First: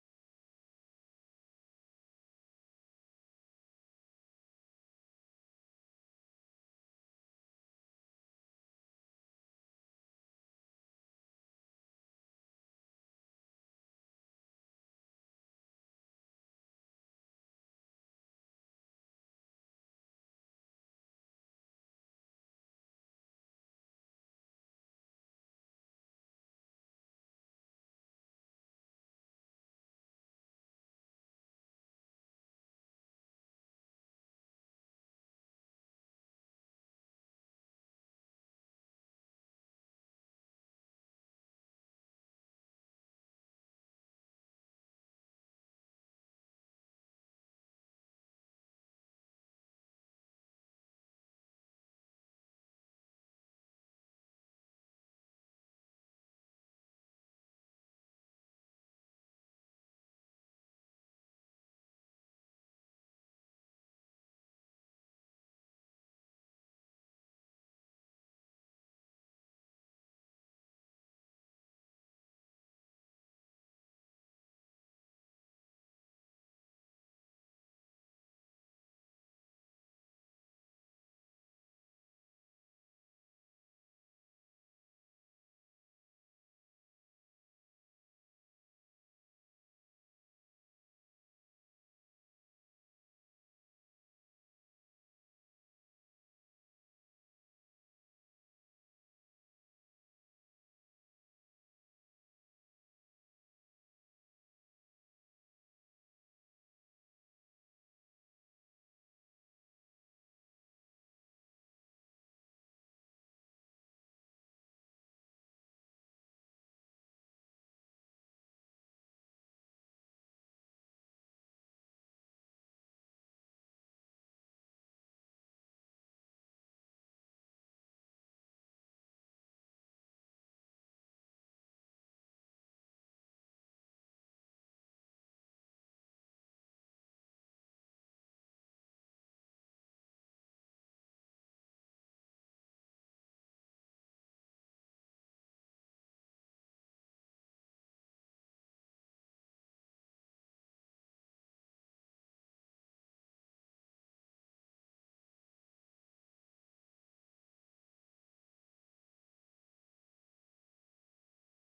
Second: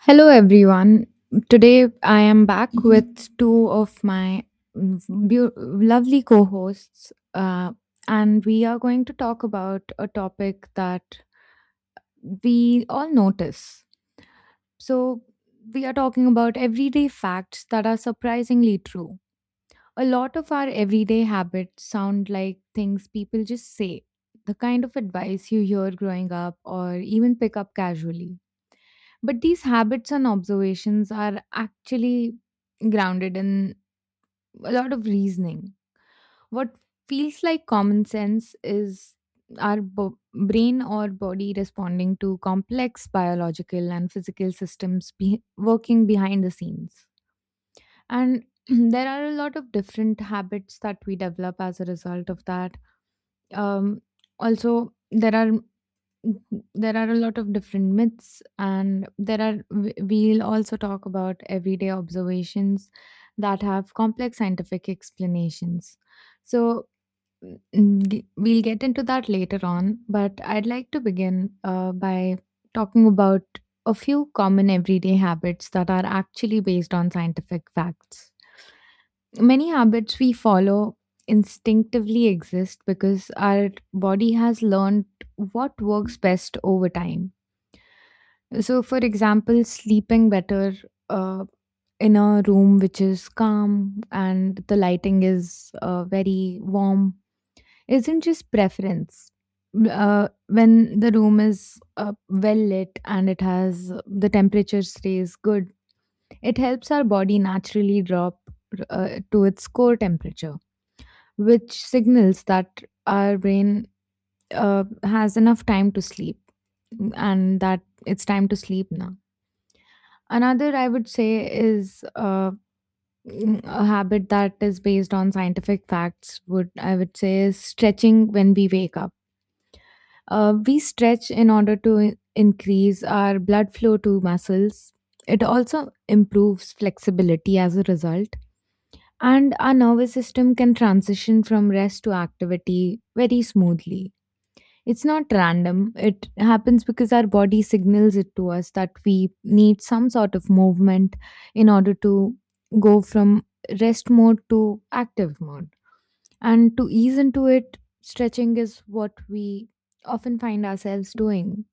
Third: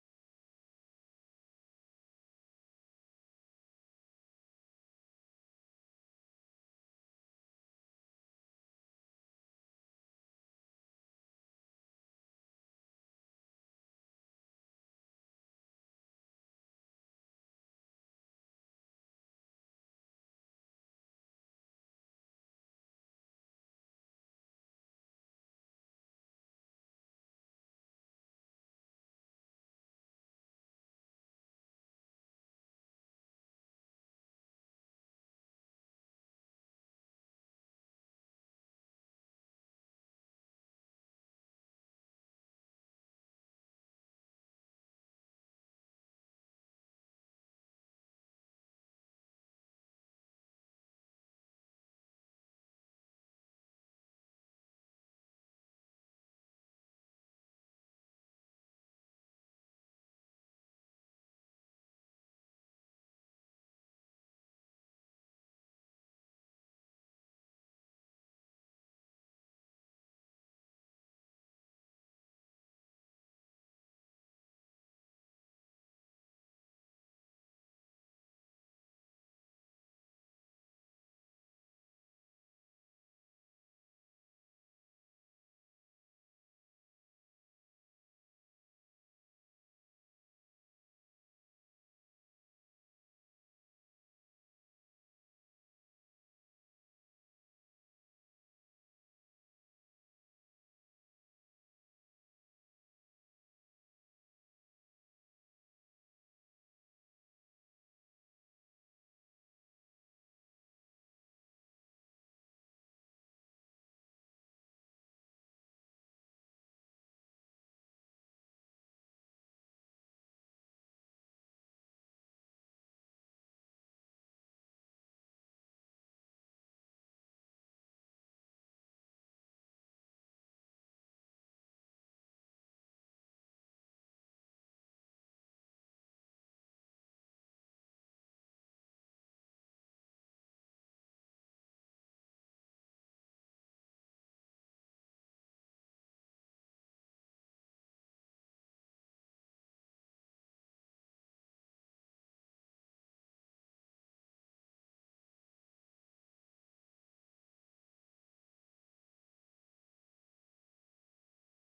Hello, everyone. Today I am back with two of my mm, lovely co hosts, and we are going to talk about a topic that we all notice. So, we are talking about everyday facts that are surprisingly true. A lot of our everyday habits sound like things people just say, the kind of advice you hear growing up or even pick up casually, but these habits and observations are actually grounded in a lot of reasoning. What feels like common sense is our brain or body responding to complex biological and physical systems working behind the scenes. And there are a lot of different habits that we develop as a result of that. Um, there are. Mhm. There are a lot of different myths, and there are, we'll also talk about everyday observations that have complex scientific explanations. So, we'll get into that later on, but I'd like to begin, by talking about a few common everyday habits that are actually based on scientific facts. Many habits we follow instinctively exist because our body has learned what works best over time. So, for example, sleeping better uh, in a room which is calm and the lighting is, very warm isn't just preference. When the room is, well lit and it has the temperature stays good, it helps our body naturally drop, to its core temperature, which signals that our brain, has enough time to sleep and that it's time to sleep now. Another, I would say, is, a habit that is based on scientific facts. Would I would say is stretching when we wake up. We stretch in order to increase our blood flow to muscles. It also improves flexibility as a result, and our nervous system can transition from rest to activity very smoothly. It's not random. It happens because our body signals it to us that we need some sort of movement in order to go from rest mode to active mode. And to ease into it, stretching is what we often find ourselves doing.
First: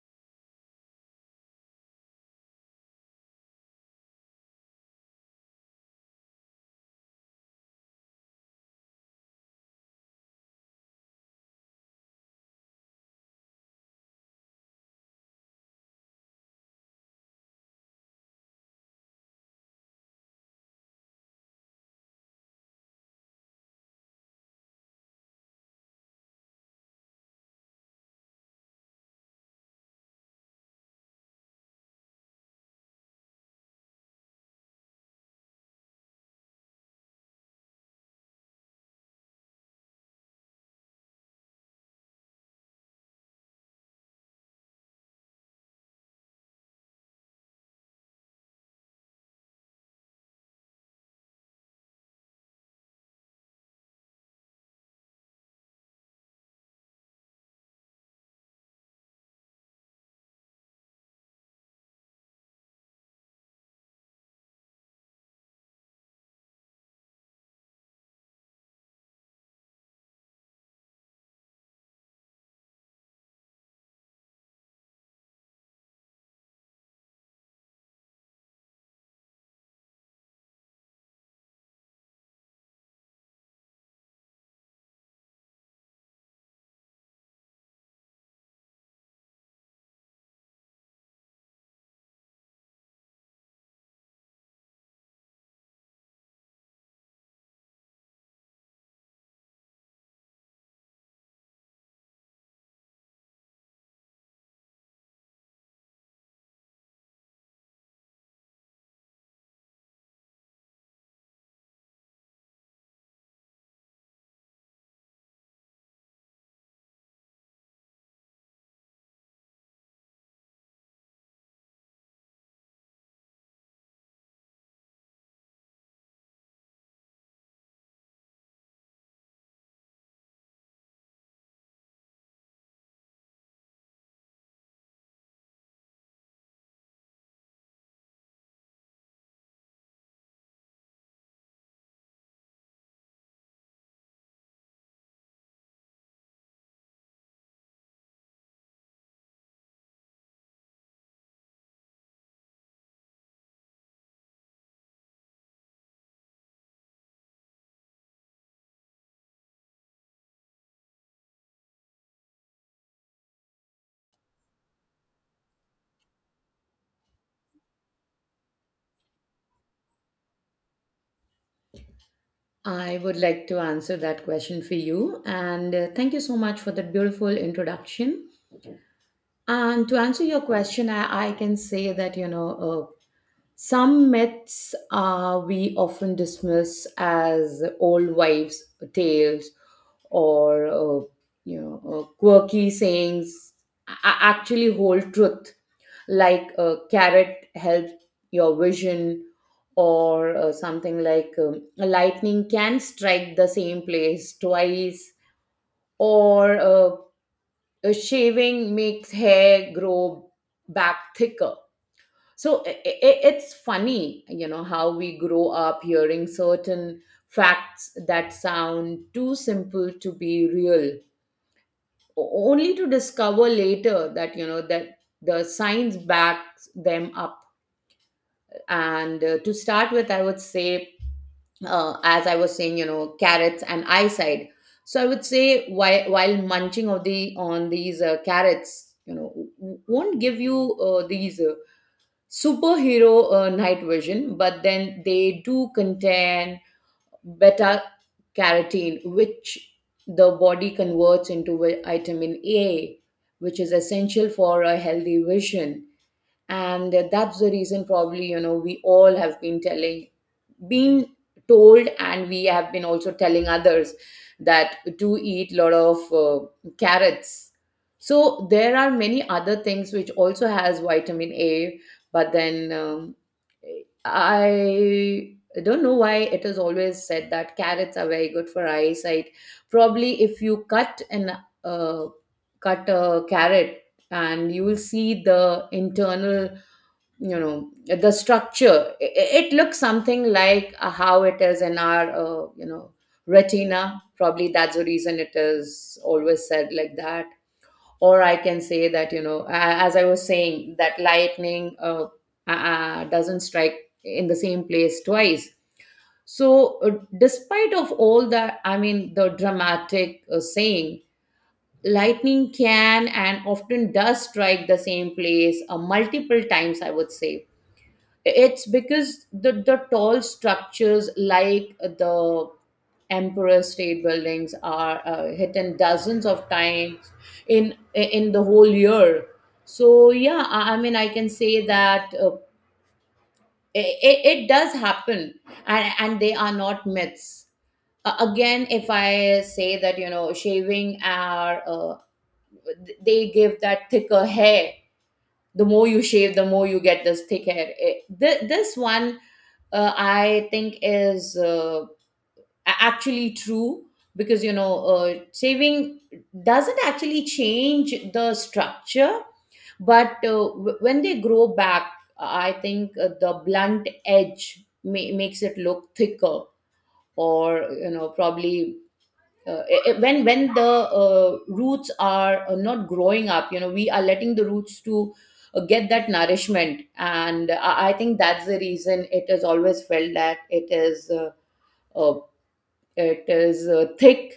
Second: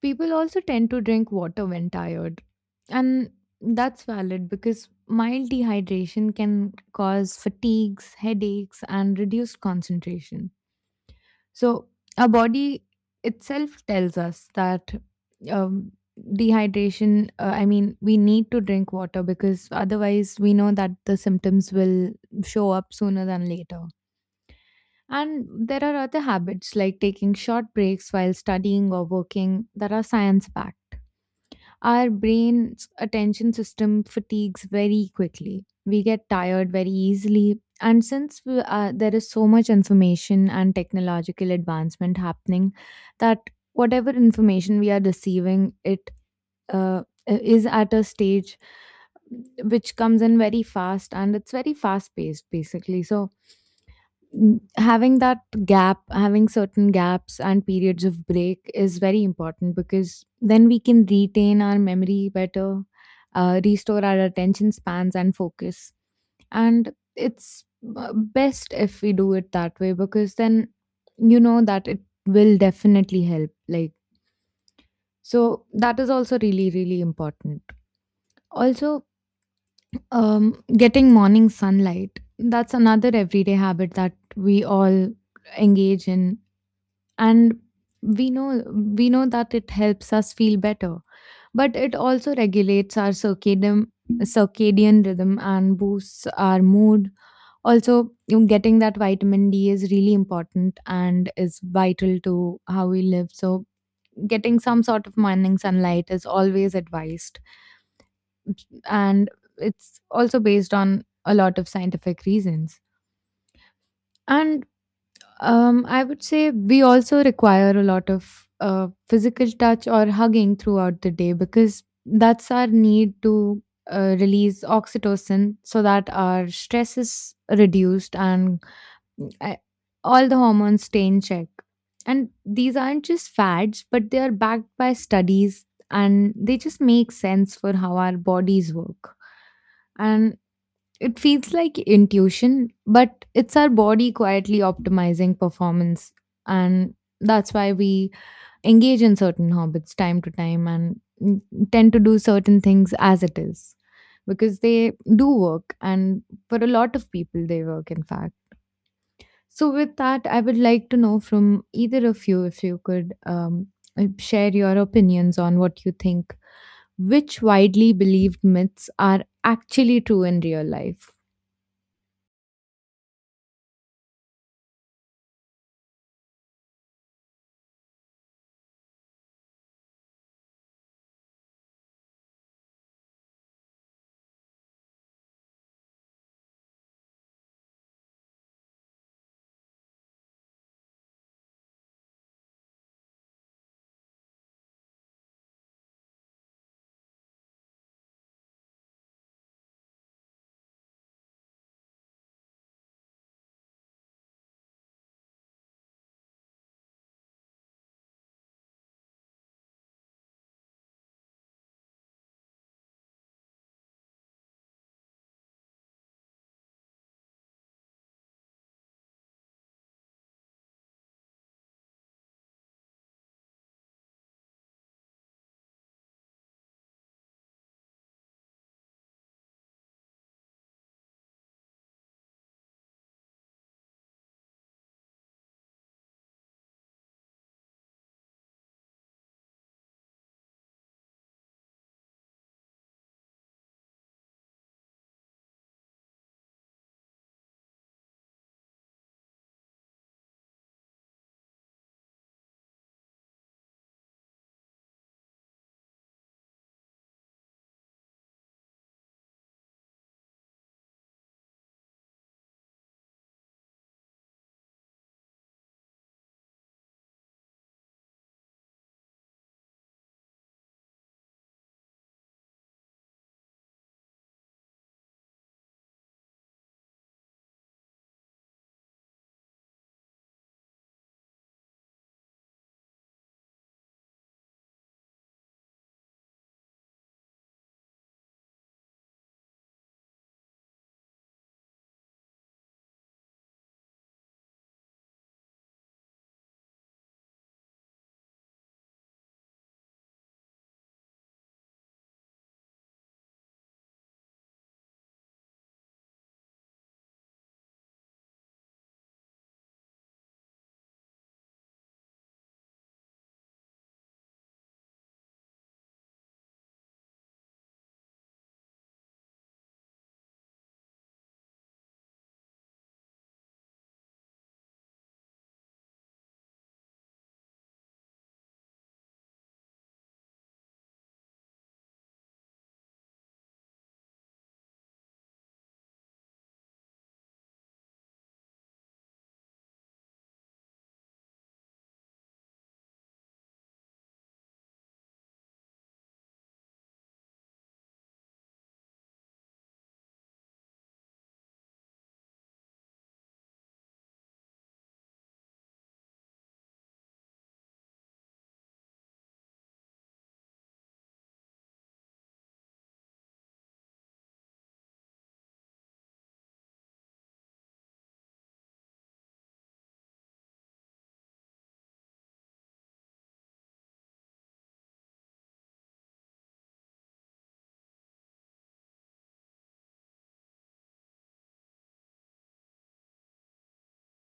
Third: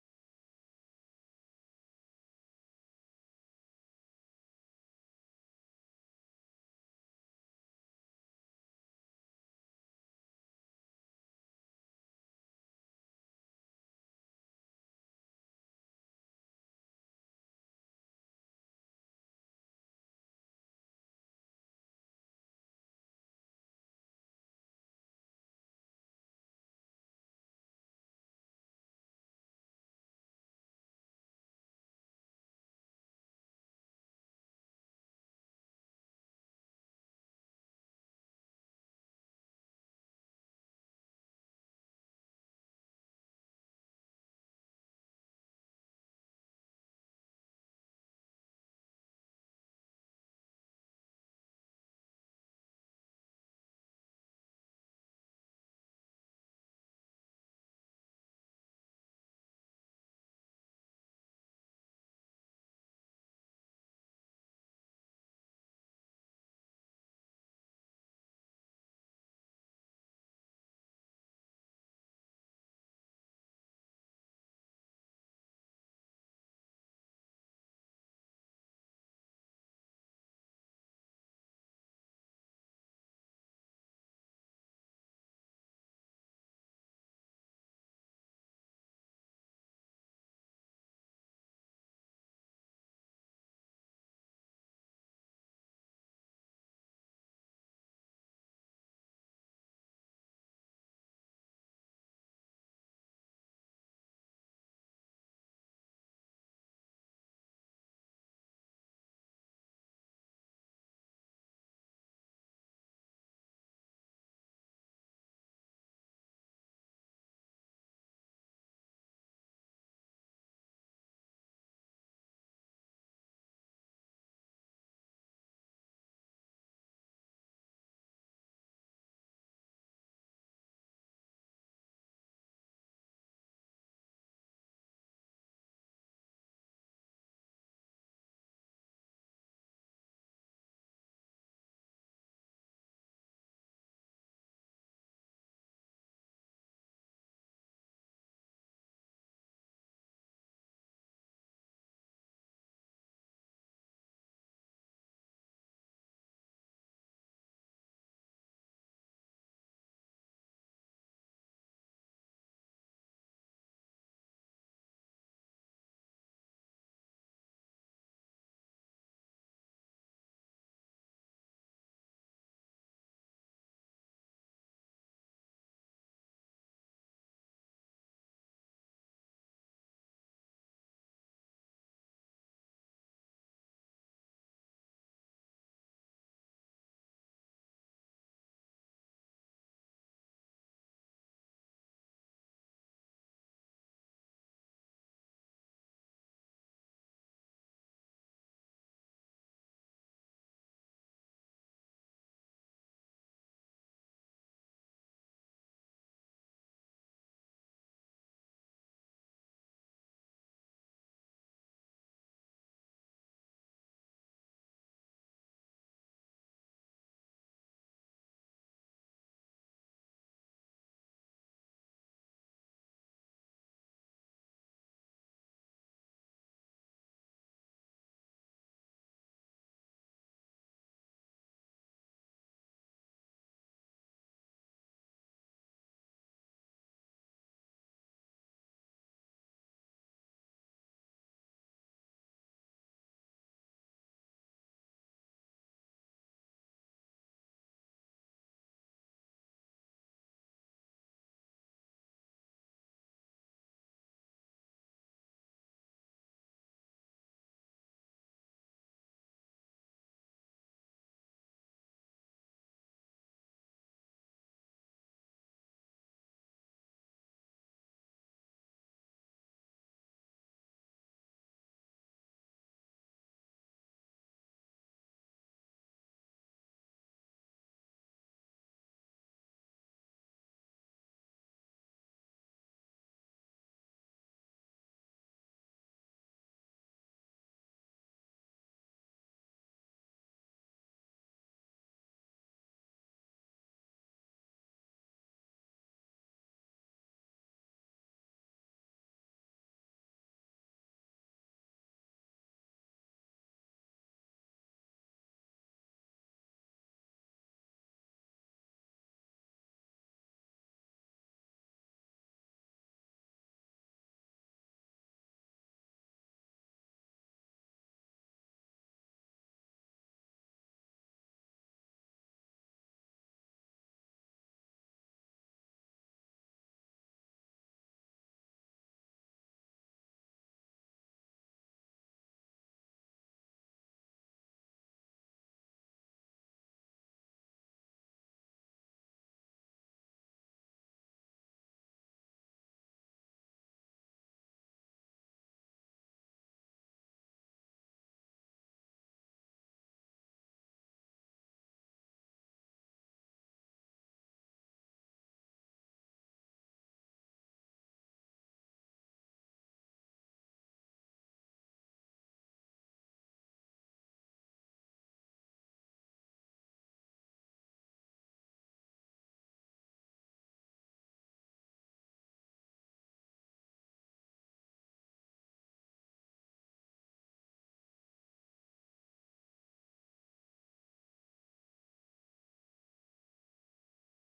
People also tend to drink water when tired. And that's valid because mild dehydration can cause fatigues, headaches, and reduced concentration. So our body itself tells us that, um, dehydration. I mean, we need to drink water because otherwise, we know that the symptoms will show up sooner than later. And there are other habits like taking short breaks while studying or working that are science backed. Our brain's attention system fatigues very quickly. We get tired very easily. And since we, there is so much information and technological advancement happening, that whatever information we are receiving, it, is at a stage which comes in very fast and it's very fast paced basically. So, having that gap having certain gaps and periods of break is very important, because then we can retain our memory better, restore our attention spans and focus, and it's, best if we do it that way, because then you know that it will definitely help, like, so that is also really, really important. Also, getting morning sunlight, that's another everyday habit that we all engage in, and we know, we know that it helps us feel better, but it also regulates our circadian rhythm and boosts our mood. Also, you know, getting that vitamin D is really important and is vital to how we live. So getting some sort of morning sunlight is always advised, and it's also based on a lot of scientific reasons. And I would say we also require a lot of physical touch or hugging throughout the day, because that's our need to, release oxytocin so that our stress is reduced and, uh, all the hormones stay in check. And these aren't just fads, but they are backed by studies and they just make sense for how our bodies work. And it feels like intuition, but it's our body quietly optimizing performance. And that's why we engage in certain habits time to time and, tend to do certain things as it is, because they do work. And for a lot of people, they work, in fact. So, with that, I would like to know from either of you if you could, share your opinions on what you think, which widely believed myths are actually true in real life. I would like to answer that question for you. And Thank you so much for that beautiful introduction. And to answer your question, I can say that, some myths we often dismiss as old wives' tales or, quirky sayings actually hold truth, like a carrot helps your vision, or something like a lightning can strike the same place twice, or a shaving makes hair grow back thicker. So it's funny, you know, how we grow up hearing certain facts that sound too simple to be real, only to discover later that, you know, that the science backs them up. And To start with, I would say, as I was saying, you know, carrots and eyesight. So I would say, while munching of the on these carrots, you know, won't give you these superhero night vision, but then they do contain beta carotene, which the body converts into vitamin A, which is essential for a healthy vision. And that's the reason, probably, you know, we all have been telling, been told, and we have been also telling others that do eat lot of carrots. So there are many other things which also has vitamin A, but then I don't know why it is always said that carrots are very good for eyesight. Probably if you cut an uh, cut a carrot, and you will see the internal, you know, the structure, it looks something like how it is in our you know, retina. Probably that's the reason it is always said like that. Or I can say that, you know, as I was saying that lightning doesn't strike in the same place twice. So despite of all that, I mean, the dramatic saying, lightning can and often does strike the same place multiple times, I would say. It's because the tall structures like the emperor state buildings are hit in dozens of times in the whole year. So yeah, I mean, I can say that it does happen, and they are not myths. Uh, again if I say that, you know, shaving our uh, they give that thicker hair. The more you shave, the more you get this thick hair. This one, I think, is actually true, because, you know, shaving doesn't actually change the structure, but when they grow back, I think the blunt edge makes it look thicker. Or, you know, probably when the roots are not growing up, you know, we are letting the roots to get that nourishment, and I think that's the reason it is always felt that uh, it is thick.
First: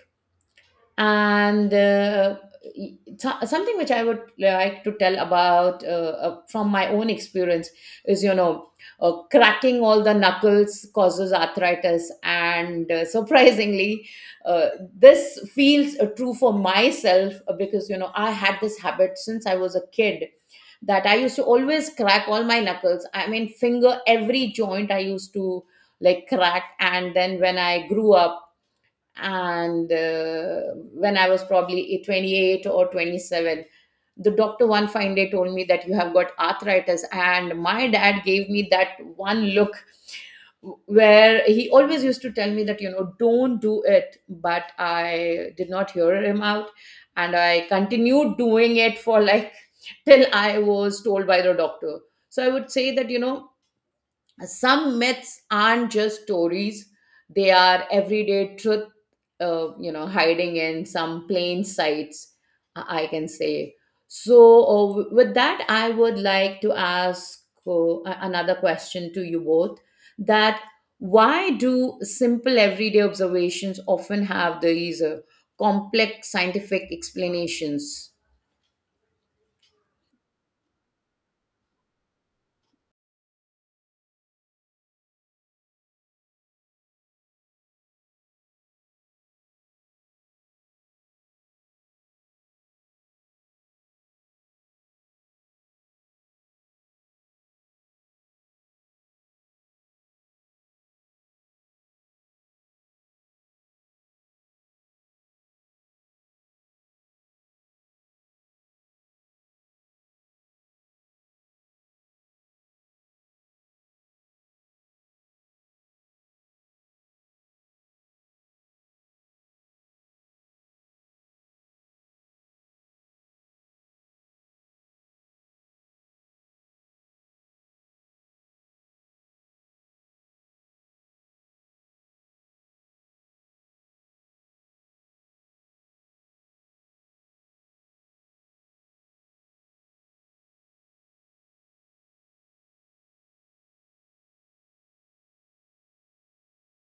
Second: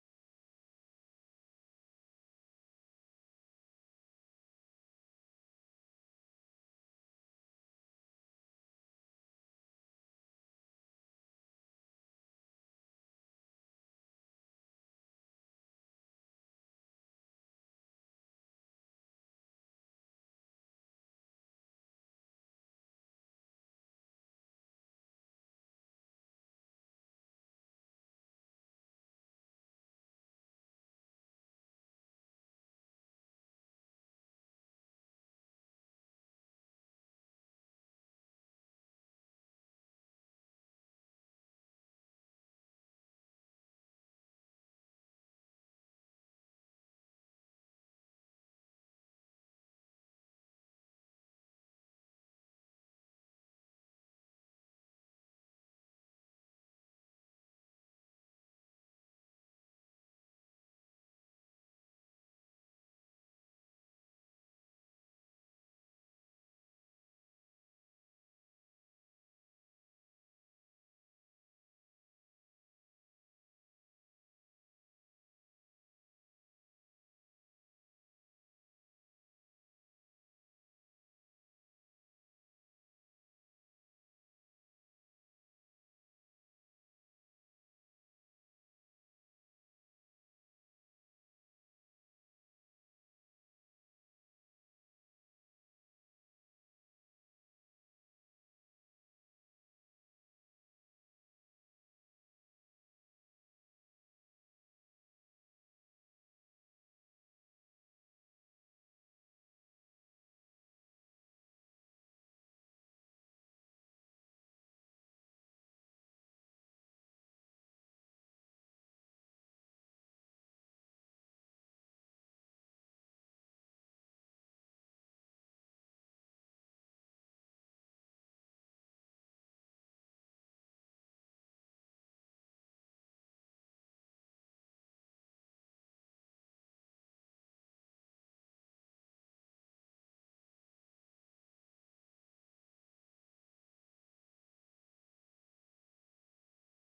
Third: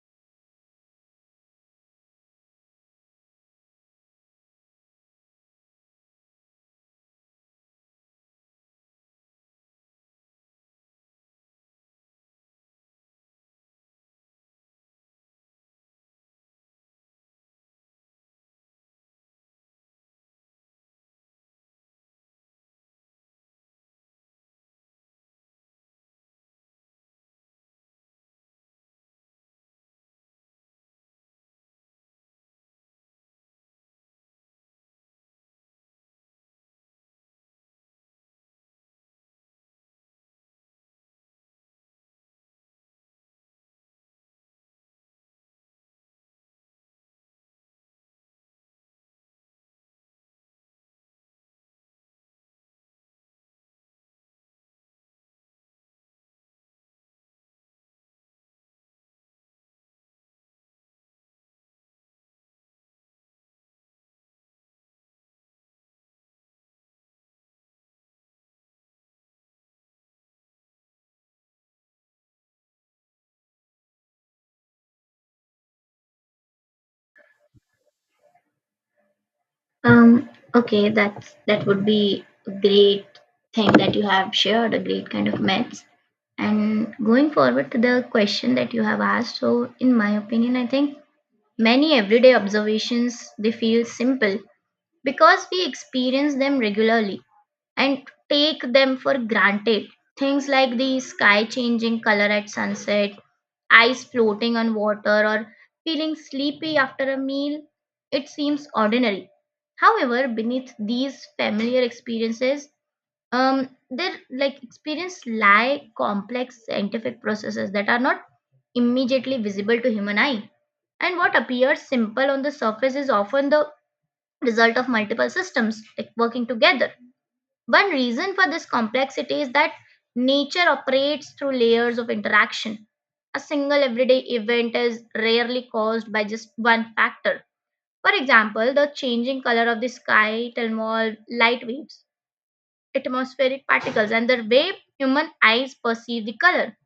and uh, Something which I would like to tell about, from my own experience is, you know, cracking all the knuckles causes arthritis, and surprisingly, uh, this feels true for myself, because, you know, I had this habit since I was a kid, that I used to always crack all my knuckles, I mean finger, every joint I used to like crack. And then when I grew up, and when I was probably 28 or 27, the doctor one fine day told me that you have got arthritis, and my dad gave me that one look, where he always used to tell me that, you know, don't do it, but I did not hear him out, and I continued doing it for like till I was told by the doctor. So I would say that, you know, some myths aren't just stories, they are everyday truth, you know, hiding in some plain sights, I can say. So uh, with that, I would like to ask another question to you both, that why do simple everyday observations often have these complex scientific explanations. Um, okay, that would be a great thing that you have shared, a great kind of myths. And going forward to the question that you have asked, so in my opinion, I think many everyday observations they feel simple because we experience them regularly and take them for granted. Things like the sky changing color at sunset, eyes floating on water, or feeling sleepy after a meal, it seems ordinary. However, beneath these familiar experiences, their like experience lie complex scientific processes that are not immediately visible to human eye. And what appears simple on the surface is often the result of multiple systems like working together. One reason for this complexity is that nature operates through layers of interaction. A single everyday event is rarely caused by just one factor. For example, the changing color of the sky to involve light waves, atmospheric particles, and the way human eyes perceive the color.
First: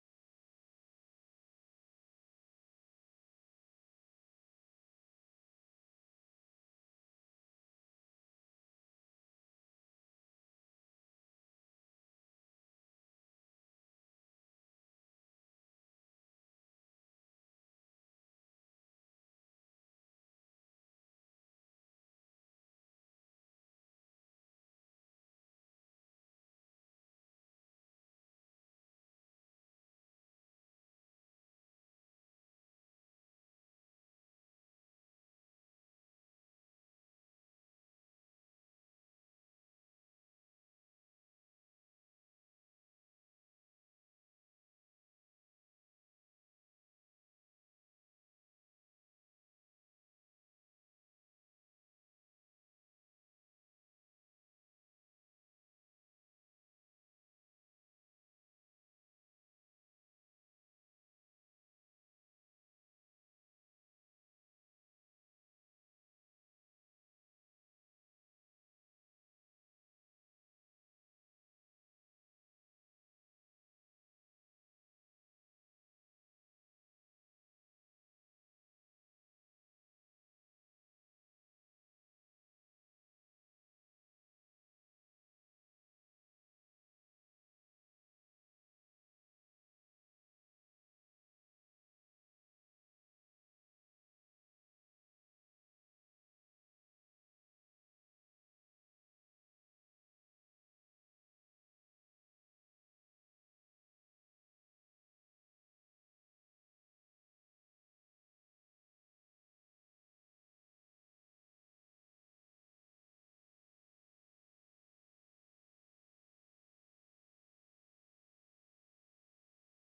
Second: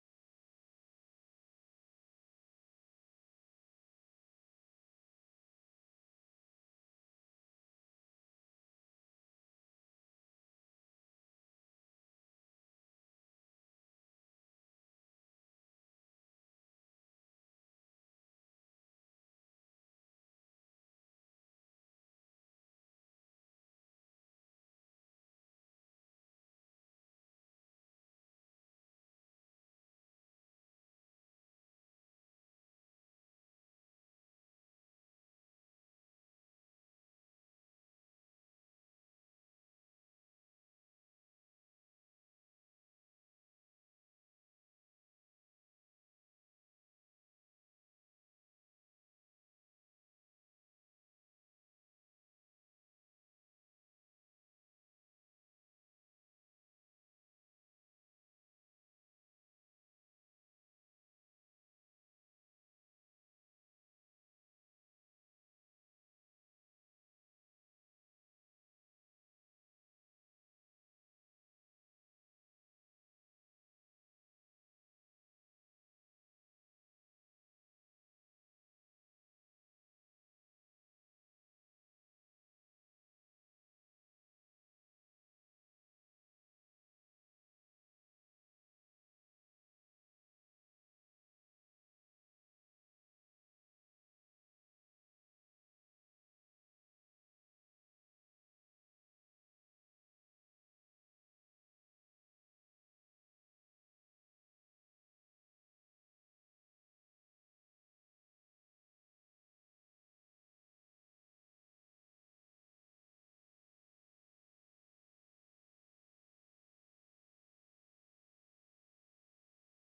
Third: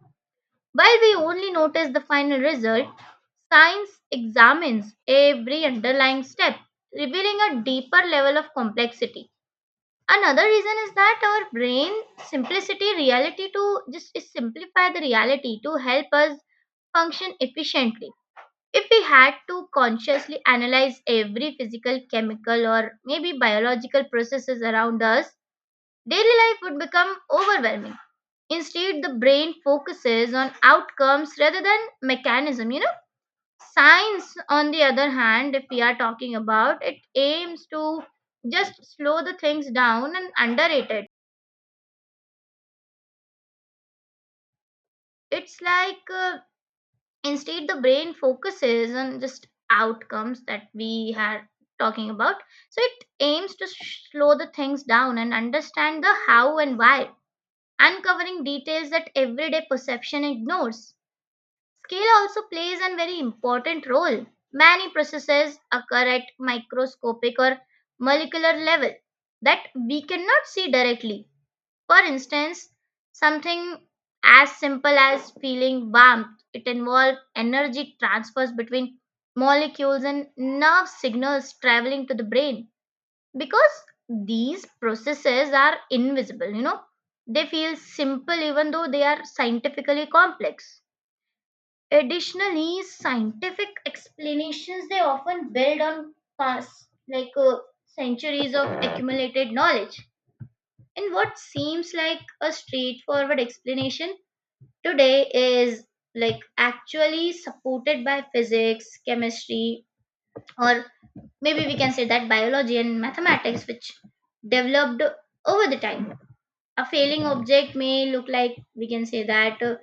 While we only notice the final result, science examines every underlying step, revealing a deeper level of complexity. Another reason is that our brain simplicity reality to just is simplify the reality to help us function efficiently. If we had to consciously analyze every physical, chemical, or maybe biological processes around us, daily life would become overwhelming. Instead, the brain focuses on outcomes rather than mechanism. You know, science, on the other hand, if we are talking about, it aims to just slow the things down and underrate it. It's like instead the brain focuses on just outcomes that we had talking about. So it aims to slow the things down and understand the how and why, uncovering details that everyday perception ignores. Scale also plays a very important role. Many processes occur at microscopic or molecular level that we cannot see directly. For instance, something as simple as feeling warmth, it involves energy transfers between molecules and nerve signals traveling to the brain because these processes are invisible, you know. They feel simple even though they are scientifically complex. Additionally, scientific explanations they often build on past like uh, centuries of accumulated knowledge, and what seems like a straightforward explanation today is like actually supported by physics, chemistry, or maybe we can say that biology and mathematics, which developed over the time. A failing object may look like we can say that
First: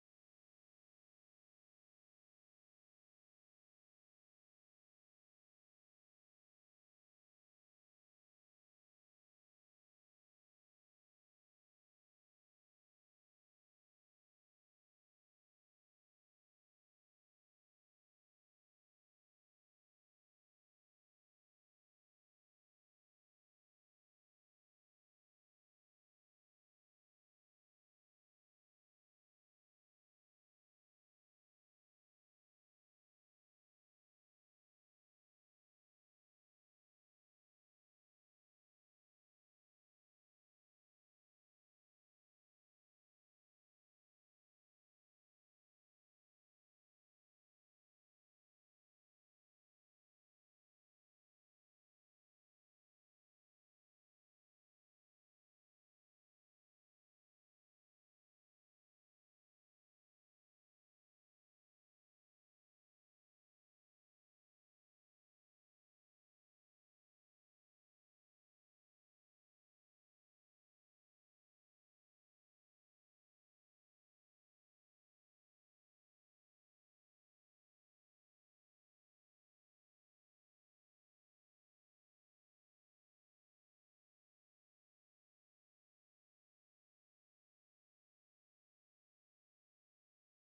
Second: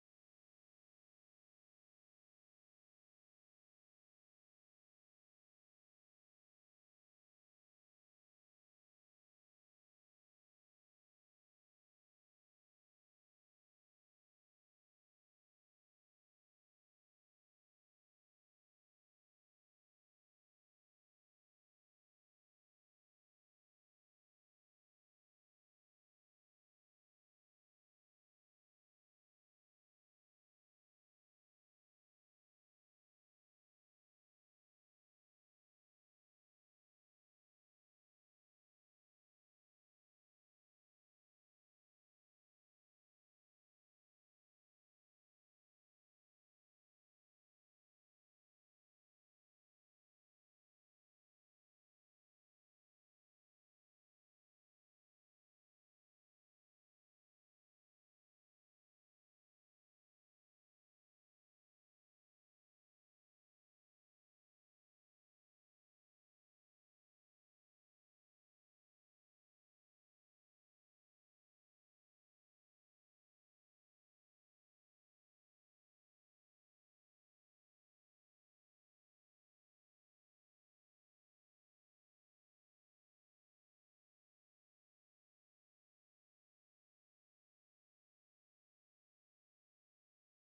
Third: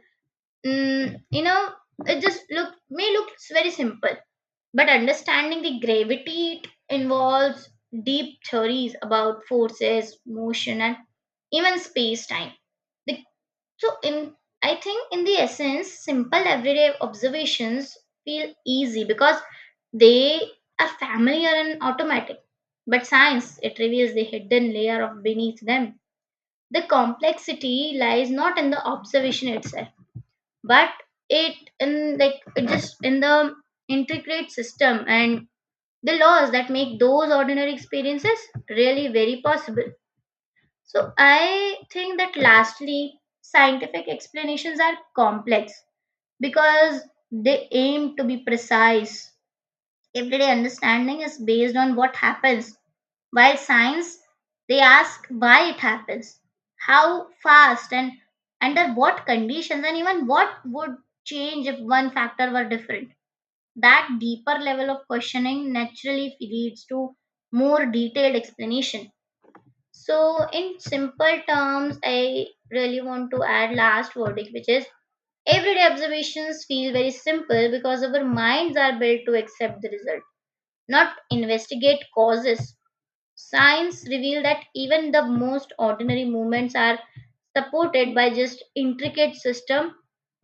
mm, you know it just look may look very simple, but understanding the gravity it involves deep theories about forces, motion, and even space time. The So in I think in the essence, simple everyday observations feel easy because they are familiar and automatic. But science it reveals the hidden layer of beneath them. The complexity lies not in the observation itself, but it in like it just in the intricate system and the laws that make those ordinary experiences really very possible. So I think that lastly, scientific explanations are complex because they aim to be precise. Everyday understanding is based on what happens, while science they ask why it happens, how fast and under what conditions and even what would change if one factor were different. That deeper level of questioning naturally leads to more detailed explanation. So, in simple terms, I really want to add last verdict, which is everyday observations feel very simple because our minds are built to accept the result, not investigate causes. Science reveal that even the most ordinary movements are supported by just intricate system,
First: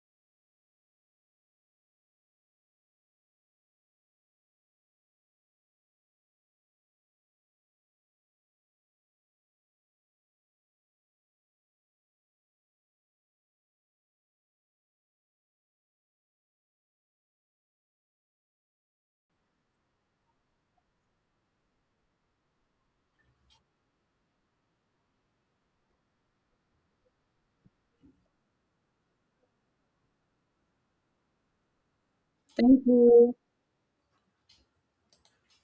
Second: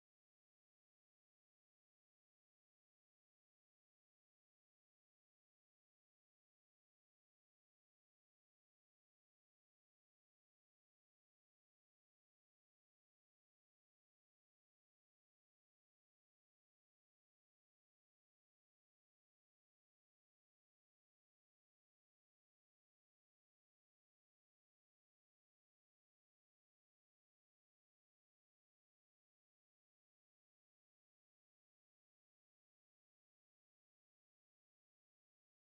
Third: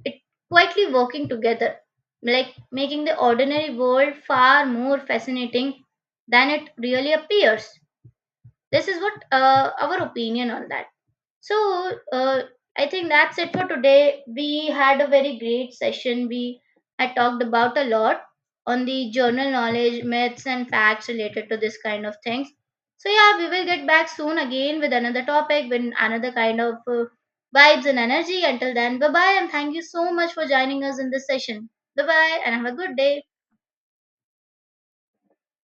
it quietly working together, like making the ordinary world far more fascinating than it really appears. This is what our opinion on that. So, uh, I think that's it for today. We had a very great session. We had talked about a lot on the journal knowledge, myths, and facts related to this kind of things. So, yeah, we will get back soon again with another topic, with another kind of vibes and energy. Until then, bye bye, and thank you so much for joining us in this session. Bye bye, and have a Thank good day. you.